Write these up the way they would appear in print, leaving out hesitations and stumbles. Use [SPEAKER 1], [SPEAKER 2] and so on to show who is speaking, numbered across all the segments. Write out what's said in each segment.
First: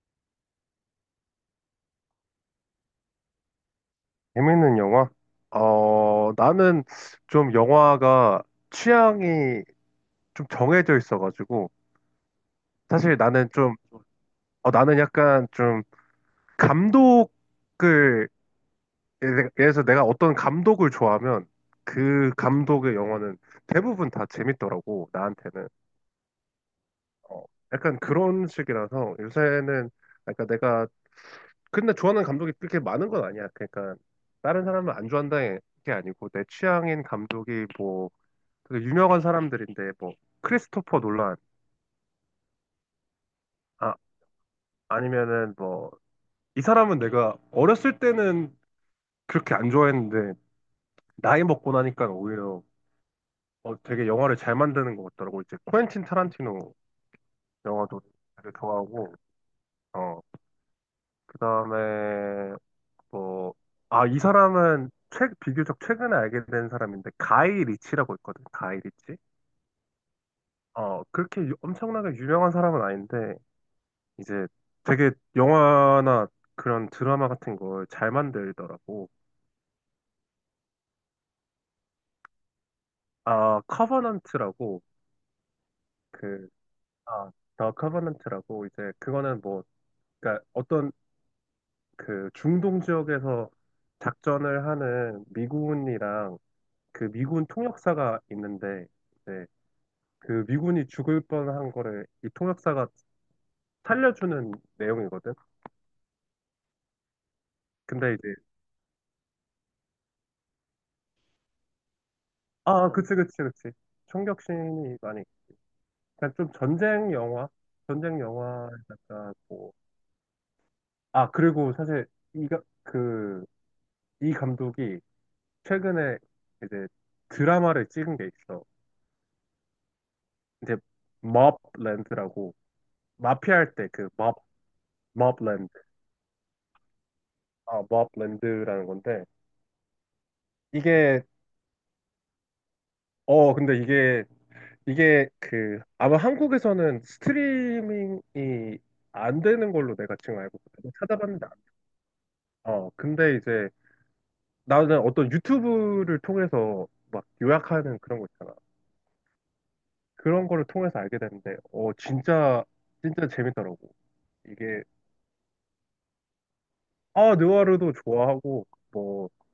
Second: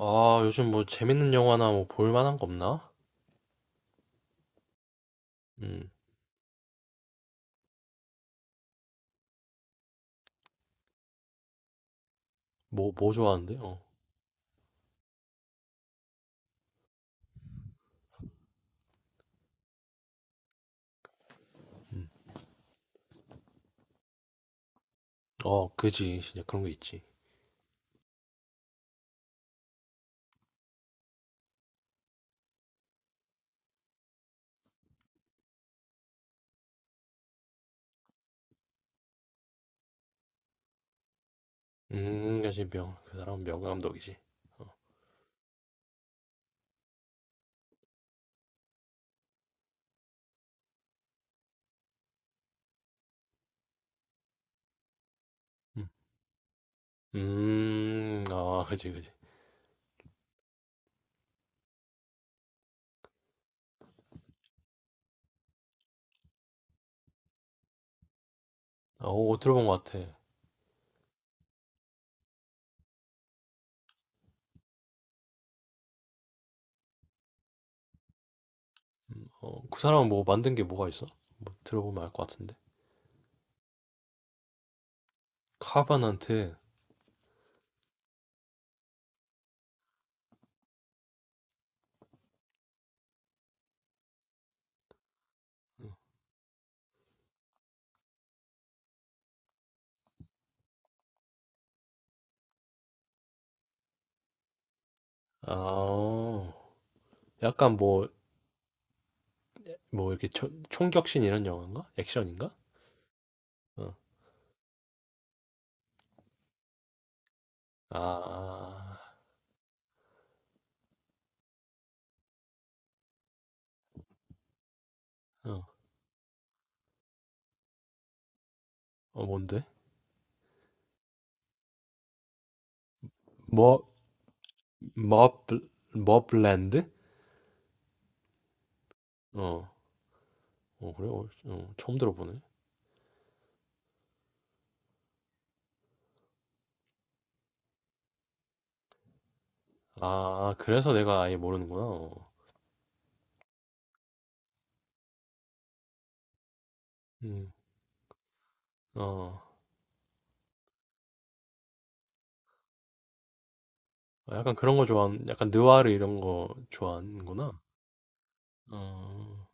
[SPEAKER 1] 아, 요즘 뭐 재밌는 영화나 뭐 볼만한 거 없나?
[SPEAKER 2] 재밌는 영화?
[SPEAKER 1] 음,
[SPEAKER 2] 나는 좀 영화가 취향이 좀 정해져 있어가지고,
[SPEAKER 1] 뭐
[SPEAKER 2] 사실 나는
[SPEAKER 1] 좋아하는데?
[SPEAKER 2] 좀,
[SPEAKER 1] 어,
[SPEAKER 2] 어, 나는 약간 좀 감독을, 예를 들어서 내가 어떤 감독을 좋아하면 그 감독의 영화는 대부분 다 재밌더라고, 나한테는.
[SPEAKER 1] 어, 그지. 진짜 그런 거 있지.
[SPEAKER 2] 어, 약간 그런 식이라서 요새는, 그러니까 내가, 근데 좋아하는 감독이 그렇게 많은 건 아니야. 그러니까 다른 사람을 안 좋아한다는 게 아니고, 내 취향인 감독이 뭐, 되게 유명한 사람들인데 뭐 크리스토퍼 놀란,
[SPEAKER 1] 그지. 명, 그 사람은
[SPEAKER 2] 아
[SPEAKER 1] 명감독이지. 어,
[SPEAKER 2] 아니면은 뭐 이 사람은 내가 어렸을 때는 그렇게 안 좋아했는데 나이 먹고 나니까 오히려 되게 영화를 잘 만드는 것 같더라고. 이제
[SPEAKER 1] 음,
[SPEAKER 2] 코엔틴 타란티노 영화도 되게
[SPEAKER 1] 아, 그지, 그지.
[SPEAKER 2] 좋아하고. 어 그다음에 뭐, 이 사람은 최 비교적 최근에 알게 된 사람인데 가이 리치라고 있거든. 가이
[SPEAKER 1] 아,
[SPEAKER 2] 리치.
[SPEAKER 1] 어, 어, 들어본 것 같아.
[SPEAKER 2] 그렇게 엄청나게 유명한 사람은 아닌데 이제 되게 영화나 그런 드라마 같은 걸 잘 만들더라고.
[SPEAKER 1] 어, 그 사람은 뭐 만든 게 뭐가 있어? 뭐 들어보면 알 것 같은데.
[SPEAKER 2] 아, 커버넌트라고. 그,
[SPEAKER 1] 카바넌트.
[SPEAKER 2] 아, 더 커버넌트라고. 이제 그거는 뭐, 그러니까 어떤, 그 중동 지역에서 작전을 하는 미군이랑 그 미군 통역사가 있는데, 이제 그 미군이 죽을 뻔한 거를 이 통역사가 살려주는 내용이거든.
[SPEAKER 1] 아, 약간 뭐,
[SPEAKER 2] 근데 이제,
[SPEAKER 1] 뭐 이렇게 초- 총격신 이런 영화인가? 액션인가?
[SPEAKER 2] 아, 그치, 그치, 그치.
[SPEAKER 1] 어,
[SPEAKER 2] 총격신이 많이, 그냥 좀 전쟁 영화?
[SPEAKER 1] 아,
[SPEAKER 2] 전쟁 영화
[SPEAKER 1] 아,
[SPEAKER 2] 약간 뭐. 아, 그리고 사실 이가 그, 이 감독이
[SPEAKER 1] 어,
[SPEAKER 2] 최근에 이제 드라마를 찍은 게 있어.
[SPEAKER 1] 어, 뭔데?
[SPEAKER 2] 이제 머블랜드라고, 마피아 할
[SPEAKER 1] 머,
[SPEAKER 2] 때 그
[SPEAKER 1] 머블,
[SPEAKER 2] 머블랜드.
[SPEAKER 1] 머블랜드?
[SPEAKER 2] 아, 머블랜드라는 건데
[SPEAKER 1] 어, 어, 그래?
[SPEAKER 2] 이게,
[SPEAKER 1] 어, 어, 처음 들어보네.
[SPEAKER 2] 근데 이게 그 아마 한국에서는 스트리밍이 안 되는 걸로
[SPEAKER 1] 아,
[SPEAKER 2] 내가 지금
[SPEAKER 1] 아,
[SPEAKER 2] 알고 있거든.
[SPEAKER 1] 그래서 내가 아예
[SPEAKER 2] 찾아봤는데
[SPEAKER 1] 모르는구나. 어.
[SPEAKER 2] 어, 근데 이제 나는 어떤 유튜브를 통해서 막
[SPEAKER 1] 음,
[SPEAKER 2] 요약하는 그런 거 있잖아.
[SPEAKER 1] 어,
[SPEAKER 2] 그런 거를 통해서 알게 됐는데, 진짜, 진짜 재밌더라고.
[SPEAKER 1] 아, 약간 그런
[SPEAKER 2] 이게,
[SPEAKER 1] 거 좋아하는, 약간 느와르 이런 거 좋아하는구나.
[SPEAKER 2] 느와르도 좋아하고, 뭐,
[SPEAKER 1] 어,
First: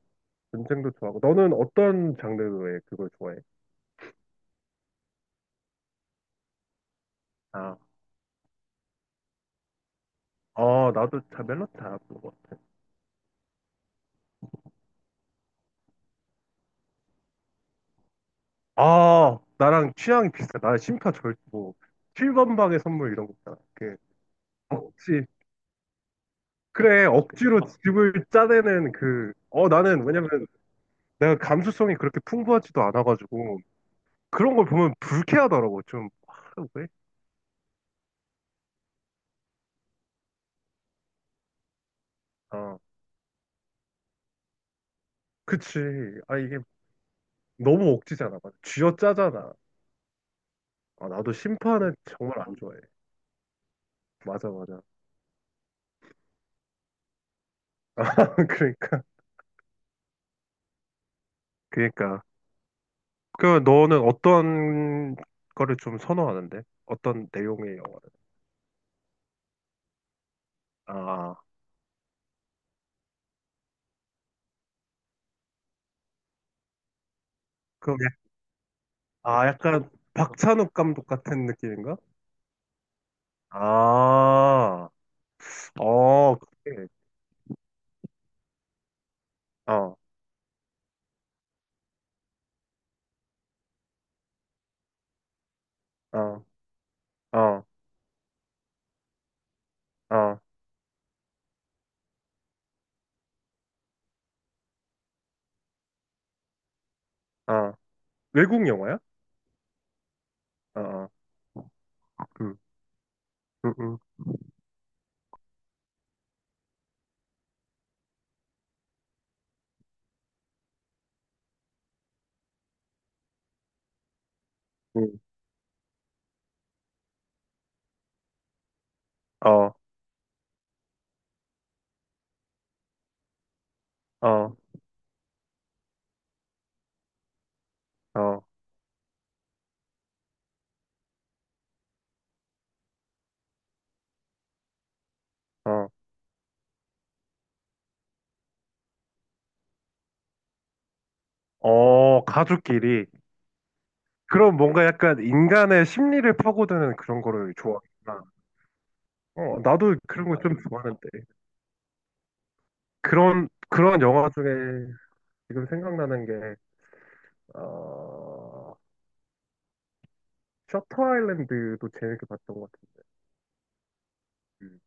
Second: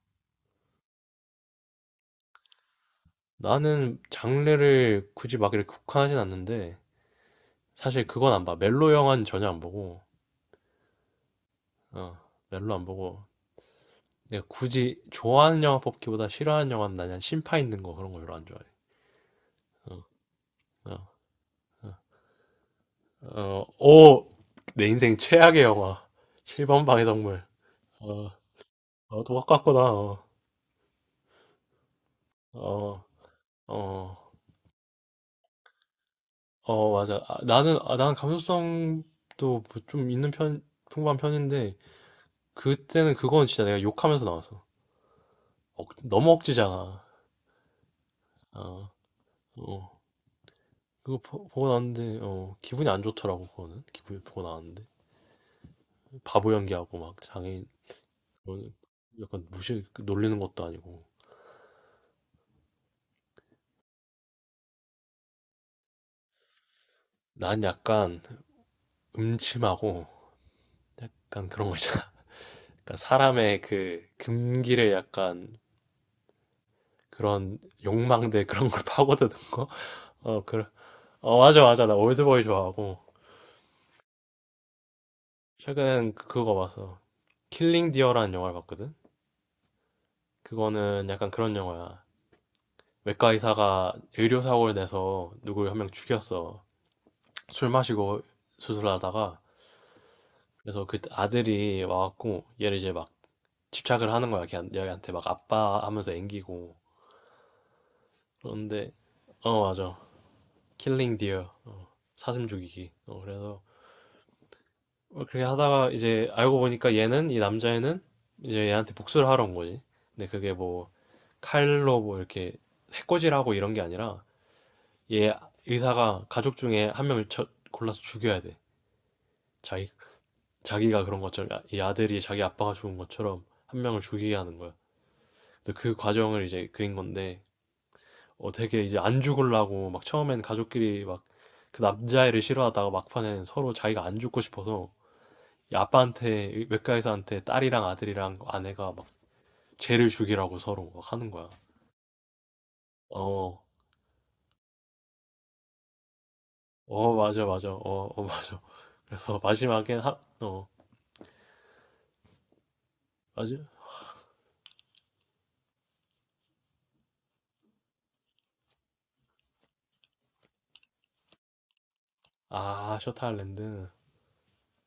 [SPEAKER 2] 전쟁도 좋아하고. 너는 어떤 장르의 그걸 좋아해?
[SPEAKER 1] 나는 장르를 굳이 막 이렇게 국한하진 않는데,
[SPEAKER 2] 아,
[SPEAKER 1] 사실 그건 안 봐. 멜로 영화는 전혀 안 보고,
[SPEAKER 2] 아, 나도 잘 멜로디 잘
[SPEAKER 1] 어,
[SPEAKER 2] 부르는 것 같아.
[SPEAKER 1] 멜로 안 보고, 내가 굳이 좋아하는 영화 뽑기보다 싫어하는 영화는 나는 심파 있는 거 그런 거 별로 안 좋아해.
[SPEAKER 2] 아, 나랑
[SPEAKER 1] 어,
[SPEAKER 2] 취향이 비슷해. 나는
[SPEAKER 1] 어, 어,
[SPEAKER 2] 7번 방의 선물 이런 거 있잖아.
[SPEAKER 1] 어,
[SPEAKER 2] 그,
[SPEAKER 1] 오! 내 인생
[SPEAKER 2] 억지.
[SPEAKER 1] 최악의 영화. 7번 방의
[SPEAKER 2] 그래,
[SPEAKER 1] 동물.
[SPEAKER 2] 억지로 집을
[SPEAKER 1] 어,
[SPEAKER 2] 짜내는
[SPEAKER 1] 어,
[SPEAKER 2] 그, 어,
[SPEAKER 1] 똑같구나.
[SPEAKER 2] 나는,
[SPEAKER 1] 어,
[SPEAKER 2] 왜냐면, 내가 감수성이 그렇게 풍부하지도
[SPEAKER 1] 어,
[SPEAKER 2] 않아가지고,
[SPEAKER 1] 어,
[SPEAKER 2] 그런 걸 보면 불쾌하더라고. 좀, 아, 왜?
[SPEAKER 1] 어, 맞아. 아, 나는, 아, 난 감수성도 뭐좀 있는 편, 풍부한 편인데,
[SPEAKER 2] 아,
[SPEAKER 1] 그때는 그건 진짜 내가 욕하면서 나왔어.
[SPEAKER 2] 그치.
[SPEAKER 1] 억, 너무
[SPEAKER 2] 아, 이게
[SPEAKER 1] 억지잖아.
[SPEAKER 2] 너무 억지잖아. 맞아.
[SPEAKER 1] 어,
[SPEAKER 2] 쥐어짜잖아.
[SPEAKER 1] 어.
[SPEAKER 2] 아,
[SPEAKER 1] 그거
[SPEAKER 2] 나도
[SPEAKER 1] 보, 고
[SPEAKER 2] 심판은
[SPEAKER 1] 나왔는데,
[SPEAKER 2] 정말 안
[SPEAKER 1] 어,
[SPEAKER 2] 좋아해.
[SPEAKER 1] 기분이 안 좋더라고, 그거는. 기분이 보고
[SPEAKER 2] 맞아, 맞아.
[SPEAKER 1] 나왔는데. 바보 연기하고 막 장애인,
[SPEAKER 2] 아,
[SPEAKER 1] 그런
[SPEAKER 2] 그러니까.
[SPEAKER 1] 약간 무시, 놀리는 것도 아니고.
[SPEAKER 2] 그러니까. 그, 너는 어떤 거를 좀 선호하는데? 어떤
[SPEAKER 1] 난
[SPEAKER 2] 내용의 영화를?
[SPEAKER 1] 약간 음침하고,
[SPEAKER 2] 아,
[SPEAKER 1] 약간 그런 거 있잖아. 약간 사람의 그 금기를 약간 그런
[SPEAKER 2] 그럼,
[SPEAKER 1] 욕망들 그런 걸 파고드는
[SPEAKER 2] 아,
[SPEAKER 1] 거?
[SPEAKER 2] 약간
[SPEAKER 1] 어, 그래.
[SPEAKER 2] 박찬욱 감독
[SPEAKER 1] 어,
[SPEAKER 2] 같은
[SPEAKER 1] 맞아, 맞아. 나
[SPEAKER 2] 느낌인가?
[SPEAKER 1] 올드보이 좋아하고.
[SPEAKER 2] 아,
[SPEAKER 1] 최근엔 그-
[SPEAKER 2] 어,
[SPEAKER 1] 그거
[SPEAKER 2] 그래.
[SPEAKER 1] 봤어. 킬링 디어라는 영화를 봤거든?
[SPEAKER 2] 어,
[SPEAKER 1] 그거는 약간 그런 영화야. 외과 의사가 의료사고를 내서 누구를 한 명
[SPEAKER 2] 어,
[SPEAKER 1] 죽였어.
[SPEAKER 2] 어,
[SPEAKER 1] 술 마시고 수술하다가.
[SPEAKER 2] 어,
[SPEAKER 1] 그래서 그 아들이 와갖고 얘를 이제 막 집착을 하는 거야. 걔한- 얘한테 막 아빠 하면서 앵기고.
[SPEAKER 2] 어. 외국
[SPEAKER 1] 그런데,
[SPEAKER 2] 영화야?
[SPEAKER 1] 어, 맞아.
[SPEAKER 2] 어, 어.
[SPEAKER 1] 킬링 디어. 어, 사슴
[SPEAKER 2] 응,
[SPEAKER 1] 죽이기. 어, 그래서
[SPEAKER 2] 응,
[SPEAKER 1] 어, 그렇게 하다가 이제 알고 보니까 얘는 이 남자애는 이제 얘한테 복수를 하러 온 거지. 근데 그게 뭐 칼로 뭐 이렇게 해코지하고 이런 게 아니라
[SPEAKER 2] 응.
[SPEAKER 1] 얘 의사가 가족 중에 한 명을 쳐- 골라서 죽여야 돼.
[SPEAKER 2] 어,
[SPEAKER 1] 자기 자기가 그런 것처럼 아- 이 아들이 자기 아빠가 죽은 것처럼 한 명을 죽이게
[SPEAKER 2] 어,
[SPEAKER 1] 하는 거야. 근데 그 과정을 이제 그린 건데
[SPEAKER 2] 어,
[SPEAKER 1] 어 되게 이제 안 죽으려고 막 처음엔 가족끼리 막 그 남자애를 싫어하다가 막판에는 서로 자기가 안 죽고 싶어서 이
[SPEAKER 2] 어,
[SPEAKER 1] 아빠한테 외과 의사한테 딸이랑 아들이랑 아내가 막 죄를 죽이라고 서로 막 하는 거야.
[SPEAKER 2] 어, 가족끼리.
[SPEAKER 1] 어,
[SPEAKER 2] 그럼 뭔가 약간 인간의 심리를 파고드는
[SPEAKER 1] 어,
[SPEAKER 2] 그런
[SPEAKER 1] 맞아,
[SPEAKER 2] 거를
[SPEAKER 1] 맞아, 어, 어,
[SPEAKER 2] 좋아하구나.
[SPEAKER 1] 맞아. 그래서
[SPEAKER 2] 어, 나도
[SPEAKER 1] 마지막엔 하,
[SPEAKER 2] 그런 거 좀
[SPEAKER 1] 어,
[SPEAKER 2] 좋아하는데. 그런,
[SPEAKER 1] 맞아?
[SPEAKER 2] 그런 영화 중에 지금 생각나는 게, 어, 셔터 아일랜드도 재밌게 봤던 것
[SPEAKER 1] 아,
[SPEAKER 2] 같은데.
[SPEAKER 1] 셔터 아일랜드.
[SPEAKER 2] 음.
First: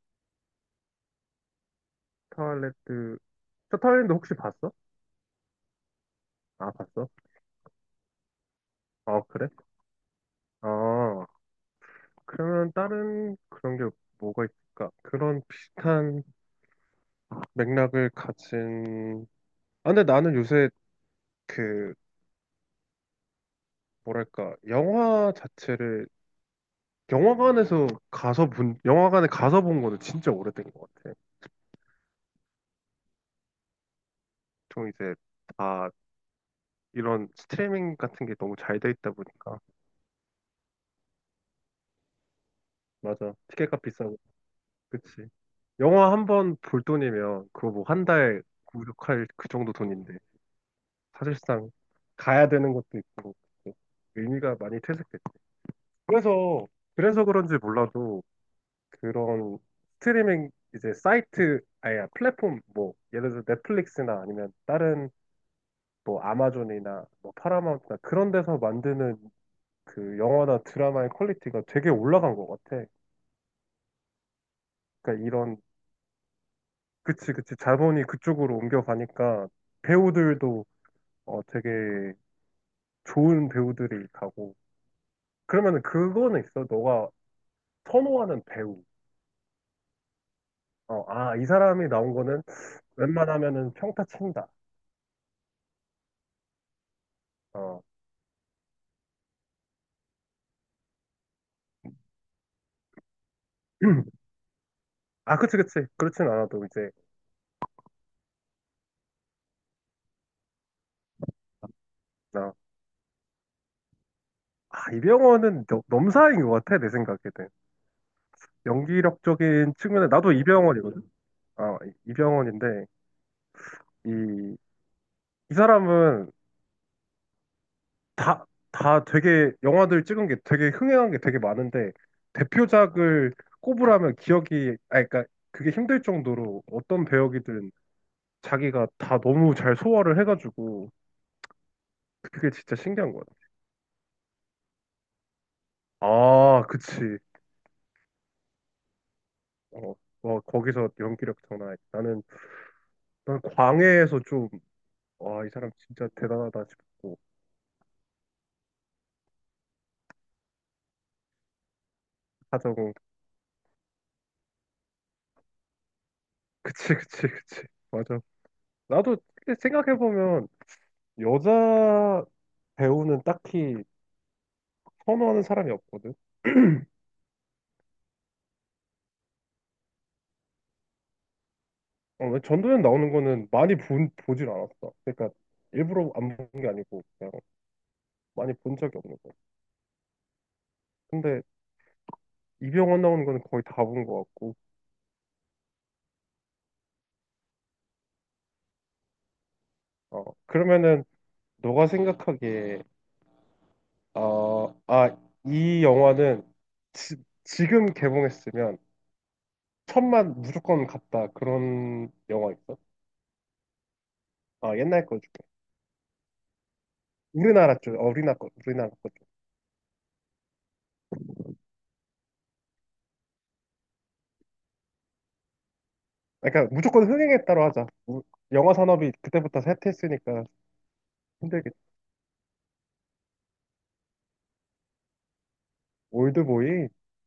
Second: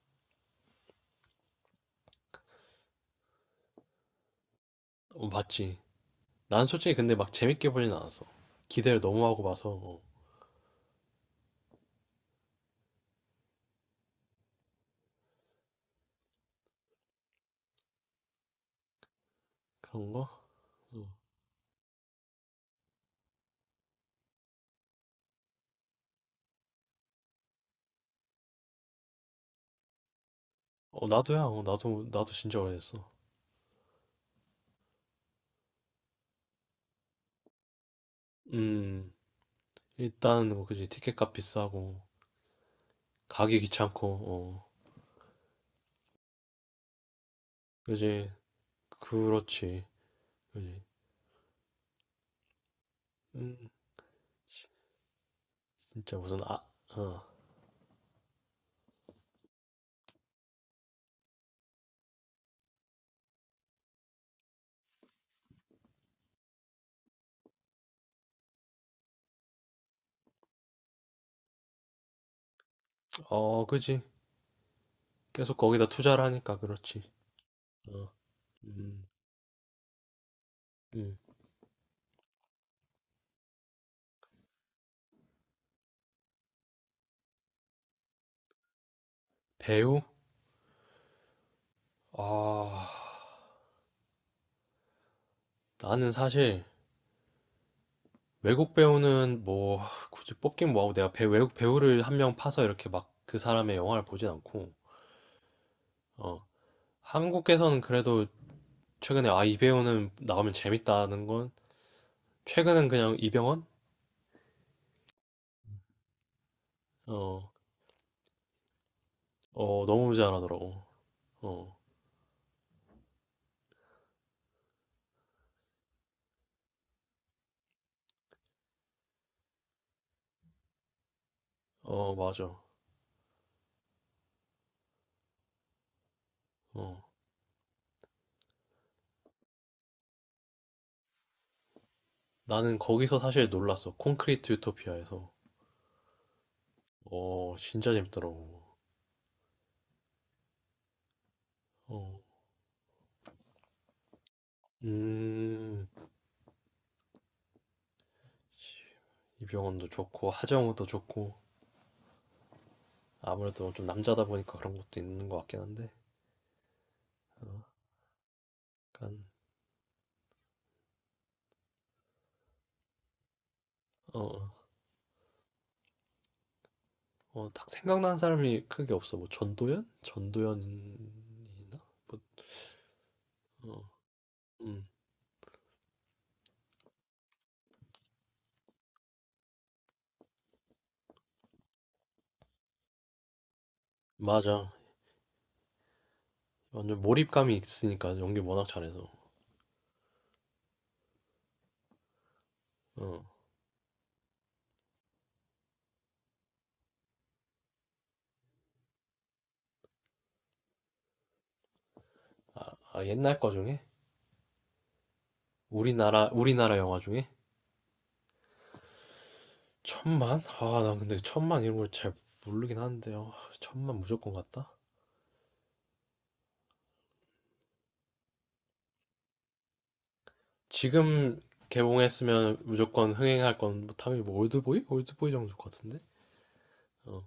[SPEAKER 2] 셔터 아일랜드, 셔터 아일랜드 혹시 봤어?
[SPEAKER 1] 어, 맞지. 난
[SPEAKER 2] 아,
[SPEAKER 1] 솔직히
[SPEAKER 2] 봤어?
[SPEAKER 1] 근데 막 재밌게 보진 않았어. 기대를
[SPEAKER 2] 어,
[SPEAKER 1] 너무 하고
[SPEAKER 2] 그래?
[SPEAKER 1] 봐서, 어,
[SPEAKER 2] 어, 그러면 다른 그런 게 뭐가 있을까? 그런 비슷한 맥락을 가진. 아, 근데
[SPEAKER 1] 그런 거?
[SPEAKER 2] 나는 요새
[SPEAKER 1] 어,
[SPEAKER 2] 그, 뭐랄까, 영화 자체를, 영화관에 가서 본 거는 진짜 오래된 것
[SPEAKER 1] 어,
[SPEAKER 2] 같아.
[SPEAKER 1] 나도야, 어, 나도, 나도 진짜 오래됐어.
[SPEAKER 2] 좀 이제 다 이런 스트리밍 같은 게 너무 잘 돼 있다
[SPEAKER 1] 음,
[SPEAKER 2] 보니까.
[SPEAKER 1] 일단, 뭐, 그지. 티켓값 비싸고,
[SPEAKER 2] 맞아,
[SPEAKER 1] 가기
[SPEAKER 2] 티켓값
[SPEAKER 1] 귀찮고,
[SPEAKER 2] 비싸고.
[SPEAKER 1] 어,
[SPEAKER 2] 그치. 영화 한 번 볼 돈이면 그거 뭐 한
[SPEAKER 1] 그지.
[SPEAKER 2] 달 구독할 그 정도
[SPEAKER 1] 그렇지.
[SPEAKER 2] 돈인데,
[SPEAKER 1] 그지.
[SPEAKER 2] 사실상 가야 되는 것도 있고,
[SPEAKER 1] 음,
[SPEAKER 2] 뭐 의미가 많이 퇴색됐고,
[SPEAKER 1] 진짜 무슨, 아,
[SPEAKER 2] 그래서
[SPEAKER 1] 어,
[SPEAKER 2] 그래서 그런지 몰라도 그런 스트리밍 이제 사이트 아니 플랫폼, 뭐 예를 들어 넷플릭스나 아니면 다른 뭐 아마존이나 뭐 파라마운트나 그런 데서 만드는 그 영화나 드라마의 퀄리티가 되게 올라간 것 같아.
[SPEAKER 1] 어, 그지.
[SPEAKER 2] 그러니까
[SPEAKER 1] 계속
[SPEAKER 2] 이런,
[SPEAKER 1] 거기다 투자를 하니까 그렇지.
[SPEAKER 2] 그치, 그치, 자본이
[SPEAKER 1] 어.
[SPEAKER 2] 그쪽으로
[SPEAKER 1] 음,
[SPEAKER 2] 옮겨가니까 배우들도
[SPEAKER 1] 음.
[SPEAKER 2] 되게 좋은 배우들이 가고. 그러면은 그거는 있어? 너가 선호하는 배우.
[SPEAKER 1] 배우?
[SPEAKER 2] 어, 아, 이 사람이 나온 거는
[SPEAKER 1] 아,
[SPEAKER 2] 웬만하면은 평타 친다.
[SPEAKER 1] 나는 사실
[SPEAKER 2] 어.
[SPEAKER 1] 외국 배우는 뭐 굳이 뽑긴 뭐하고 내가 배, 외국 배우를 한 명 파서 이렇게 막 그 사람의 영화를 보진 않고,
[SPEAKER 2] 아, 그치, 그치. 그렇진
[SPEAKER 1] 어,
[SPEAKER 2] 않아도 이제,
[SPEAKER 1] 한국에서는 그래도 최근에 아, 이 배우는 나오면 재밌다는 건
[SPEAKER 2] 나,
[SPEAKER 1] 최근엔 그냥 이병헌?
[SPEAKER 2] 아, 이병헌은 넘사인 것 같아, 내 생각에는.
[SPEAKER 1] 어,
[SPEAKER 2] 연기력적인
[SPEAKER 1] 어,
[SPEAKER 2] 측면에,
[SPEAKER 1] 너무
[SPEAKER 2] 나도
[SPEAKER 1] 잘하더라고.
[SPEAKER 2] 이병헌이거든?
[SPEAKER 1] 어,
[SPEAKER 2] 아, 이병헌인데, 이, 이 사람은 다, 다 되게, 영화들 찍은 게 되게 흥행한 게 되게 많은데,
[SPEAKER 1] 어, 맞아.
[SPEAKER 2] 대표작을 꼽으라면 기억이, 아, 그러니까 그게 힘들 정도로 어떤
[SPEAKER 1] 어,
[SPEAKER 2] 배역이든 자기가 다 너무 잘 소화를 해가지고, 그게 진짜
[SPEAKER 1] 나는
[SPEAKER 2] 신기한
[SPEAKER 1] 거기서
[SPEAKER 2] 거야.
[SPEAKER 1] 사실 놀랐어. 콘크리트 유토피아에서.
[SPEAKER 2] 아, 그치.
[SPEAKER 1] 어, 진짜 재밌더라고.
[SPEAKER 2] 어, 어, 거기서 연기력 장난 아니야.
[SPEAKER 1] 어,
[SPEAKER 2] 나는 난 광해에서 좀, 와, 이 사람
[SPEAKER 1] 음.
[SPEAKER 2] 진짜 대단하다 싶고,
[SPEAKER 1] 이병헌도 좋고 하정우도 좋고
[SPEAKER 2] 하자고.
[SPEAKER 1] 아무래도 좀 남자다 보니까 그런 것도 있는 것 같긴 한데
[SPEAKER 2] 그치, 그치,
[SPEAKER 1] 어,
[SPEAKER 2] 그치. 맞아.
[SPEAKER 1] 약간
[SPEAKER 2] 나도 생각해보면, 여자 배우는 딱히
[SPEAKER 1] 어, 어,
[SPEAKER 2] 선호하는 사람이 없거든.
[SPEAKER 1] 어, 딱 생각나는 사람이 크게 없어 뭐 전도연? 전도연 뭐,
[SPEAKER 2] 어, 왜 전도연 나오는 거는
[SPEAKER 1] 어,
[SPEAKER 2] 보질
[SPEAKER 1] 음
[SPEAKER 2] 않았어. 그러니까, 일부러 안 본 게 아니고, 그냥 많이 본 적이 없는 거야. 근데, 이병헌 나오는 거는 거의 다 본 것 같고.
[SPEAKER 1] 맞아 완전 몰입감이 있으니까 연기 워낙 잘해서
[SPEAKER 2] 어, 그러면은, 너가 생각하기에,
[SPEAKER 1] 어,
[SPEAKER 2] 어, 아, 이 영화는 지, 지금 개봉했으면, 천만 무조건 갔다, 그런 영화 있어?
[SPEAKER 1] 아 옛날 거 중에
[SPEAKER 2] 아, 옛날 거 중에.
[SPEAKER 1] 우리나라 영화 중에
[SPEAKER 2] 우리나라 쪽, 어, 우리나라 거, 우리나라 거 쪽.
[SPEAKER 1] 천만? 아 난 근데 천만 이런 걸 잘 모르긴 하는데 요 천만 무조건 같다
[SPEAKER 2] 아, 그러니까 무조건 흥행했다로 하자. 영화 산업이 그때부터 쇠퇴했으니까
[SPEAKER 1] 지금
[SPEAKER 2] 힘들겠지.
[SPEAKER 1] 개봉했으면 무조건 흥행할 건뭐 당연히 뭐 올드보이? 올드보이 정도 같은데?
[SPEAKER 2] 올드보이.
[SPEAKER 1] 어,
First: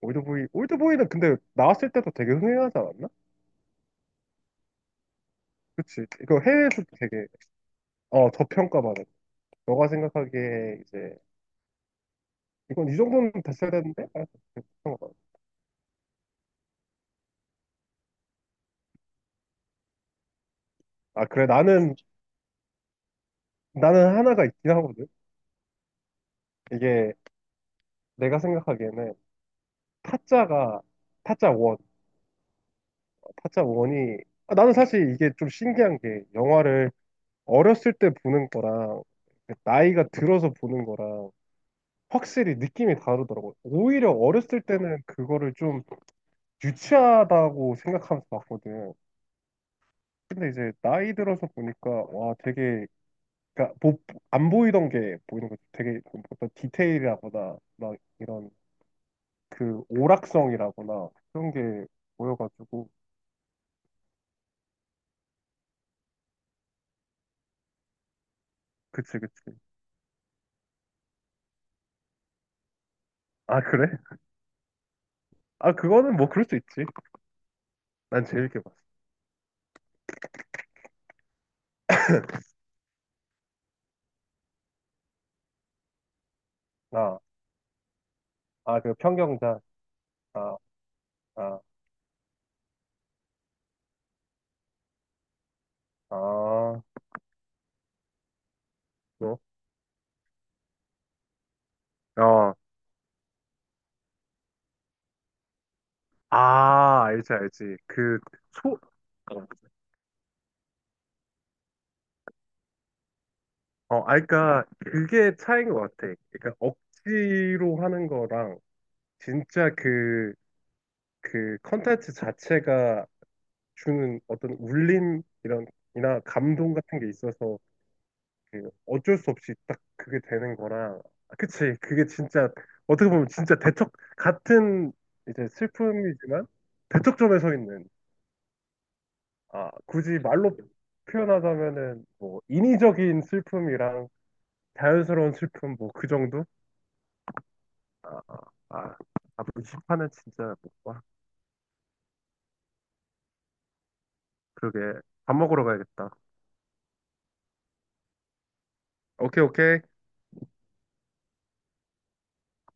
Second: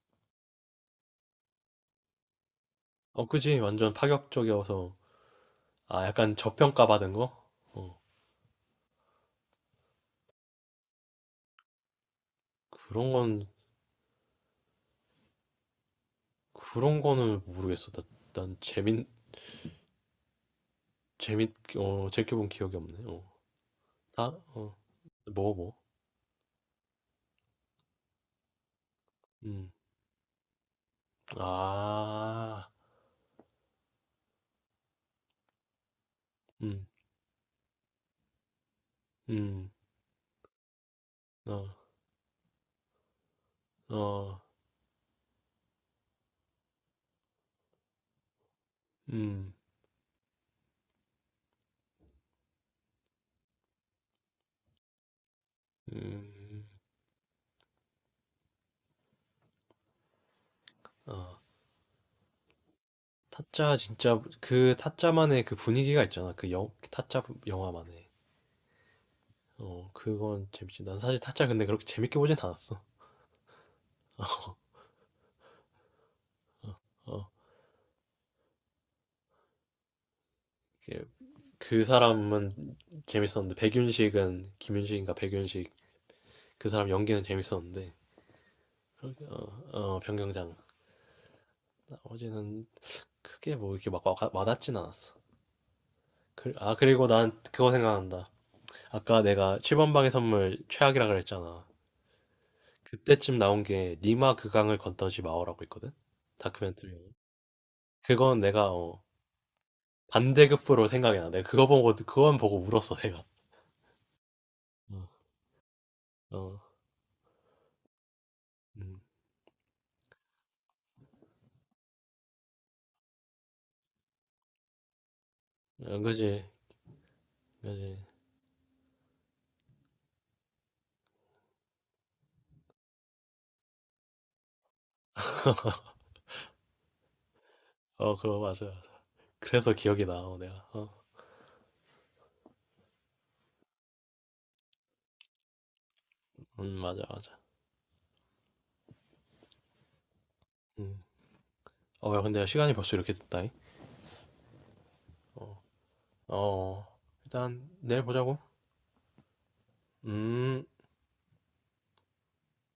[SPEAKER 2] 올드보이, 올드보이는 근데 나왔을 때도 되게 흥행하지 않았나?
[SPEAKER 1] 어, 그지. 완전 파격적이어서. 아,
[SPEAKER 2] 그치.
[SPEAKER 1] 약간
[SPEAKER 2] 이거
[SPEAKER 1] 저평가
[SPEAKER 2] 해외에서도
[SPEAKER 1] 받은
[SPEAKER 2] 되게,
[SPEAKER 1] 거? 어,
[SPEAKER 2] 어, 저평가받았. 너가 생각하기에 이제 이건 이
[SPEAKER 1] 그런
[SPEAKER 2] 정도는
[SPEAKER 1] 건,
[SPEAKER 2] 됐어야 되는데? 아, 저평가받았어.
[SPEAKER 1] 그런 거는 모르겠어. 나, 난 재밌,
[SPEAKER 2] 아, 그래. 나는
[SPEAKER 1] 어, 재껴본 기억이 없네. 어,
[SPEAKER 2] 나는
[SPEAKER 1] 다,
[SPEAKER 2] 하나가 있긴
[SPEAKER 1] 어,
[SPEAKER 2] 하거든.
[SPEAKER 1] 뭐, 뭐.
[SPEAKER 2] 이게 내가 생각하기에는
[SPEAKER 1] 음,
[SPEAKER 2] 타짜가, 타짜 1
[SPEAKER 1] 아,
[SPEAKER 2] 타짜 원이, 아, 나는 사실 이게 좀 신기한 게,
[SPEAKER 1] 음,
[SPEAKER 2] 영화를 어렸을 때 보는 거랑 그
[SPEAKER 1] 음,
[SPEAKER 2] 나이가 들어서 보는 거랑
[SPEAKER 1] 어,
[SPEAKER 2] 확실히 느낌이 다르더라고. 오히려
[SPEAKER 1] 어,
[SPEAKER 2] 어렸을 때는 그거를 좀 유치하다고 생각하면서 봤거든.
[SPEAKER 1] 음,
[SPEAKER 2] 근데 이제 나이 들어서 보니까 와 되게, 그러니까 안 보이던 게 보이는 거지. 되게 어떤
[SPEAKER 1] 음,
[SPEAKER 2] 디테일이라거나 막 이런, 그 오락성이라거나
[SPEAKER 1] 어.
[SPEAKER 2] 그런 게 보여가지고.
[SPEAKER 1] 타짜, 진짜, 그 타짜만의 그 분위기가 있잖아. 그 영, 타짜 영화만의.
[SPEAKER 2] 그치, 그치.
[SPEAKER 1] 어, 그건 재밌지. 난 사실 타짜 근데 그렇게 재밌게 보진 않았어.
[SPEAKER 2] 아, 그래? 아, 그거는 뭐 그럴 수 있지.
[SPEAKER 1] 어.
[SPEAKER 2] 난 재밌게 봐.
[SPEAKER 1] 그 사람은 재밌었는데 백윤식은 김윤식인가 백윤식 그 사람
[SPEAKER 2] 아,
[SPEAKER 1] 연기는 재밌었는데
[SPEAKER 2] 아, 그 평경자.
[SPEAKER 1] 어, 어, 변경장
[SPEAKER 2] 아, 아,
[SPEAKER 1] 나머지는 크게 뭐 이렇게 막 와, 와닿진 않았어. 그, 아
[SPEAKER 2] 아,
[SPEAKER 1] 그리고 난 그거 생각난다. 아까
[SPEAKER 2] 뭐?
[SPEAKER 1] 내가 7번 방의 선물 최악이라 그랬잖아.
[SPEAKER 2] 어,
[SPEAKER 1] 그때쯤 나온 게 니마 그강을 건너지 마오라고 있거든. 다큐멘터리.
[SPEAKER 2] 아, 알지, 알지.
[SPEAKER 1] 그건 내가
[SPEAKER 2] 소,
[SPEAKER 1] 어,
[SPEAKER 2] 어,
[SPEAKER 1] 반대급부로 생각이 나. 내가 그거 보고 그건 보고 울었어 내가.
[SPEAKER 2] 어, 아, 그니까,
[SPEAKER 1] 어,
[SPEAKER 2] 그게 차이인 것 같아. 그니까,
[SPEAKER 1] 어,
[SPEAKER 2] 억지로 하는 거랑,
[SPEAKER 1] 음,
[SPEAKER 2] 진짜 그, 그 컨텐츠 자체가 주는 어떤 울림, 이런,
[SPEAKER 1] 응,
[SPEAKER 2] 이나
[SPEAKER 1] 그지,
[SPEAKER 2] 감동 같은 게 있어서,
[SPEAKER 1] 그지.
[SPEAKER 2] 그 어쩔 수 없이 딱 그게 되는 거라. 아, 그치, 그게 진짜 어떻게 보면 진짜 대척 같은, 이제 슬픔이지만 대척점에 서 있는.
[SPEAKER 1] 어, 그거 맞아.
[SPEAKER 2] 아
[SPEAKER 1] 그래서 기억이 나,
[SPEAKER 2] 굳이
[SPEAKER 1] 어,
[SPEAKER 2] 말로
[SPEAKER 1] 내가. 어.
[SPEAKER 2] 표현하자면은 뭐 인위적인 슬픔이랑 자연스러운 슬픔, 뭐 그 정도.
[SPEAKER 1] 맞아, 맞아.
[SPEAKER 2] 아, 아, 아, 앞 시판은 진짜 못 봐.
[SPEAKER 1] 음. 어, 야, 근데 시간이 벌써 이렇게 됐다잉.
[SPEAKER 2] 그러게. 밥
[SPEAKER 1] 어,
[SPEAKER 2] 먹으러 가야겠다.
[SPEAKER 1] 어, 어. 일단 내일 보자고.
[SPEAKER 2] 오케이, 오케이.
[SPEAKER 1] 음.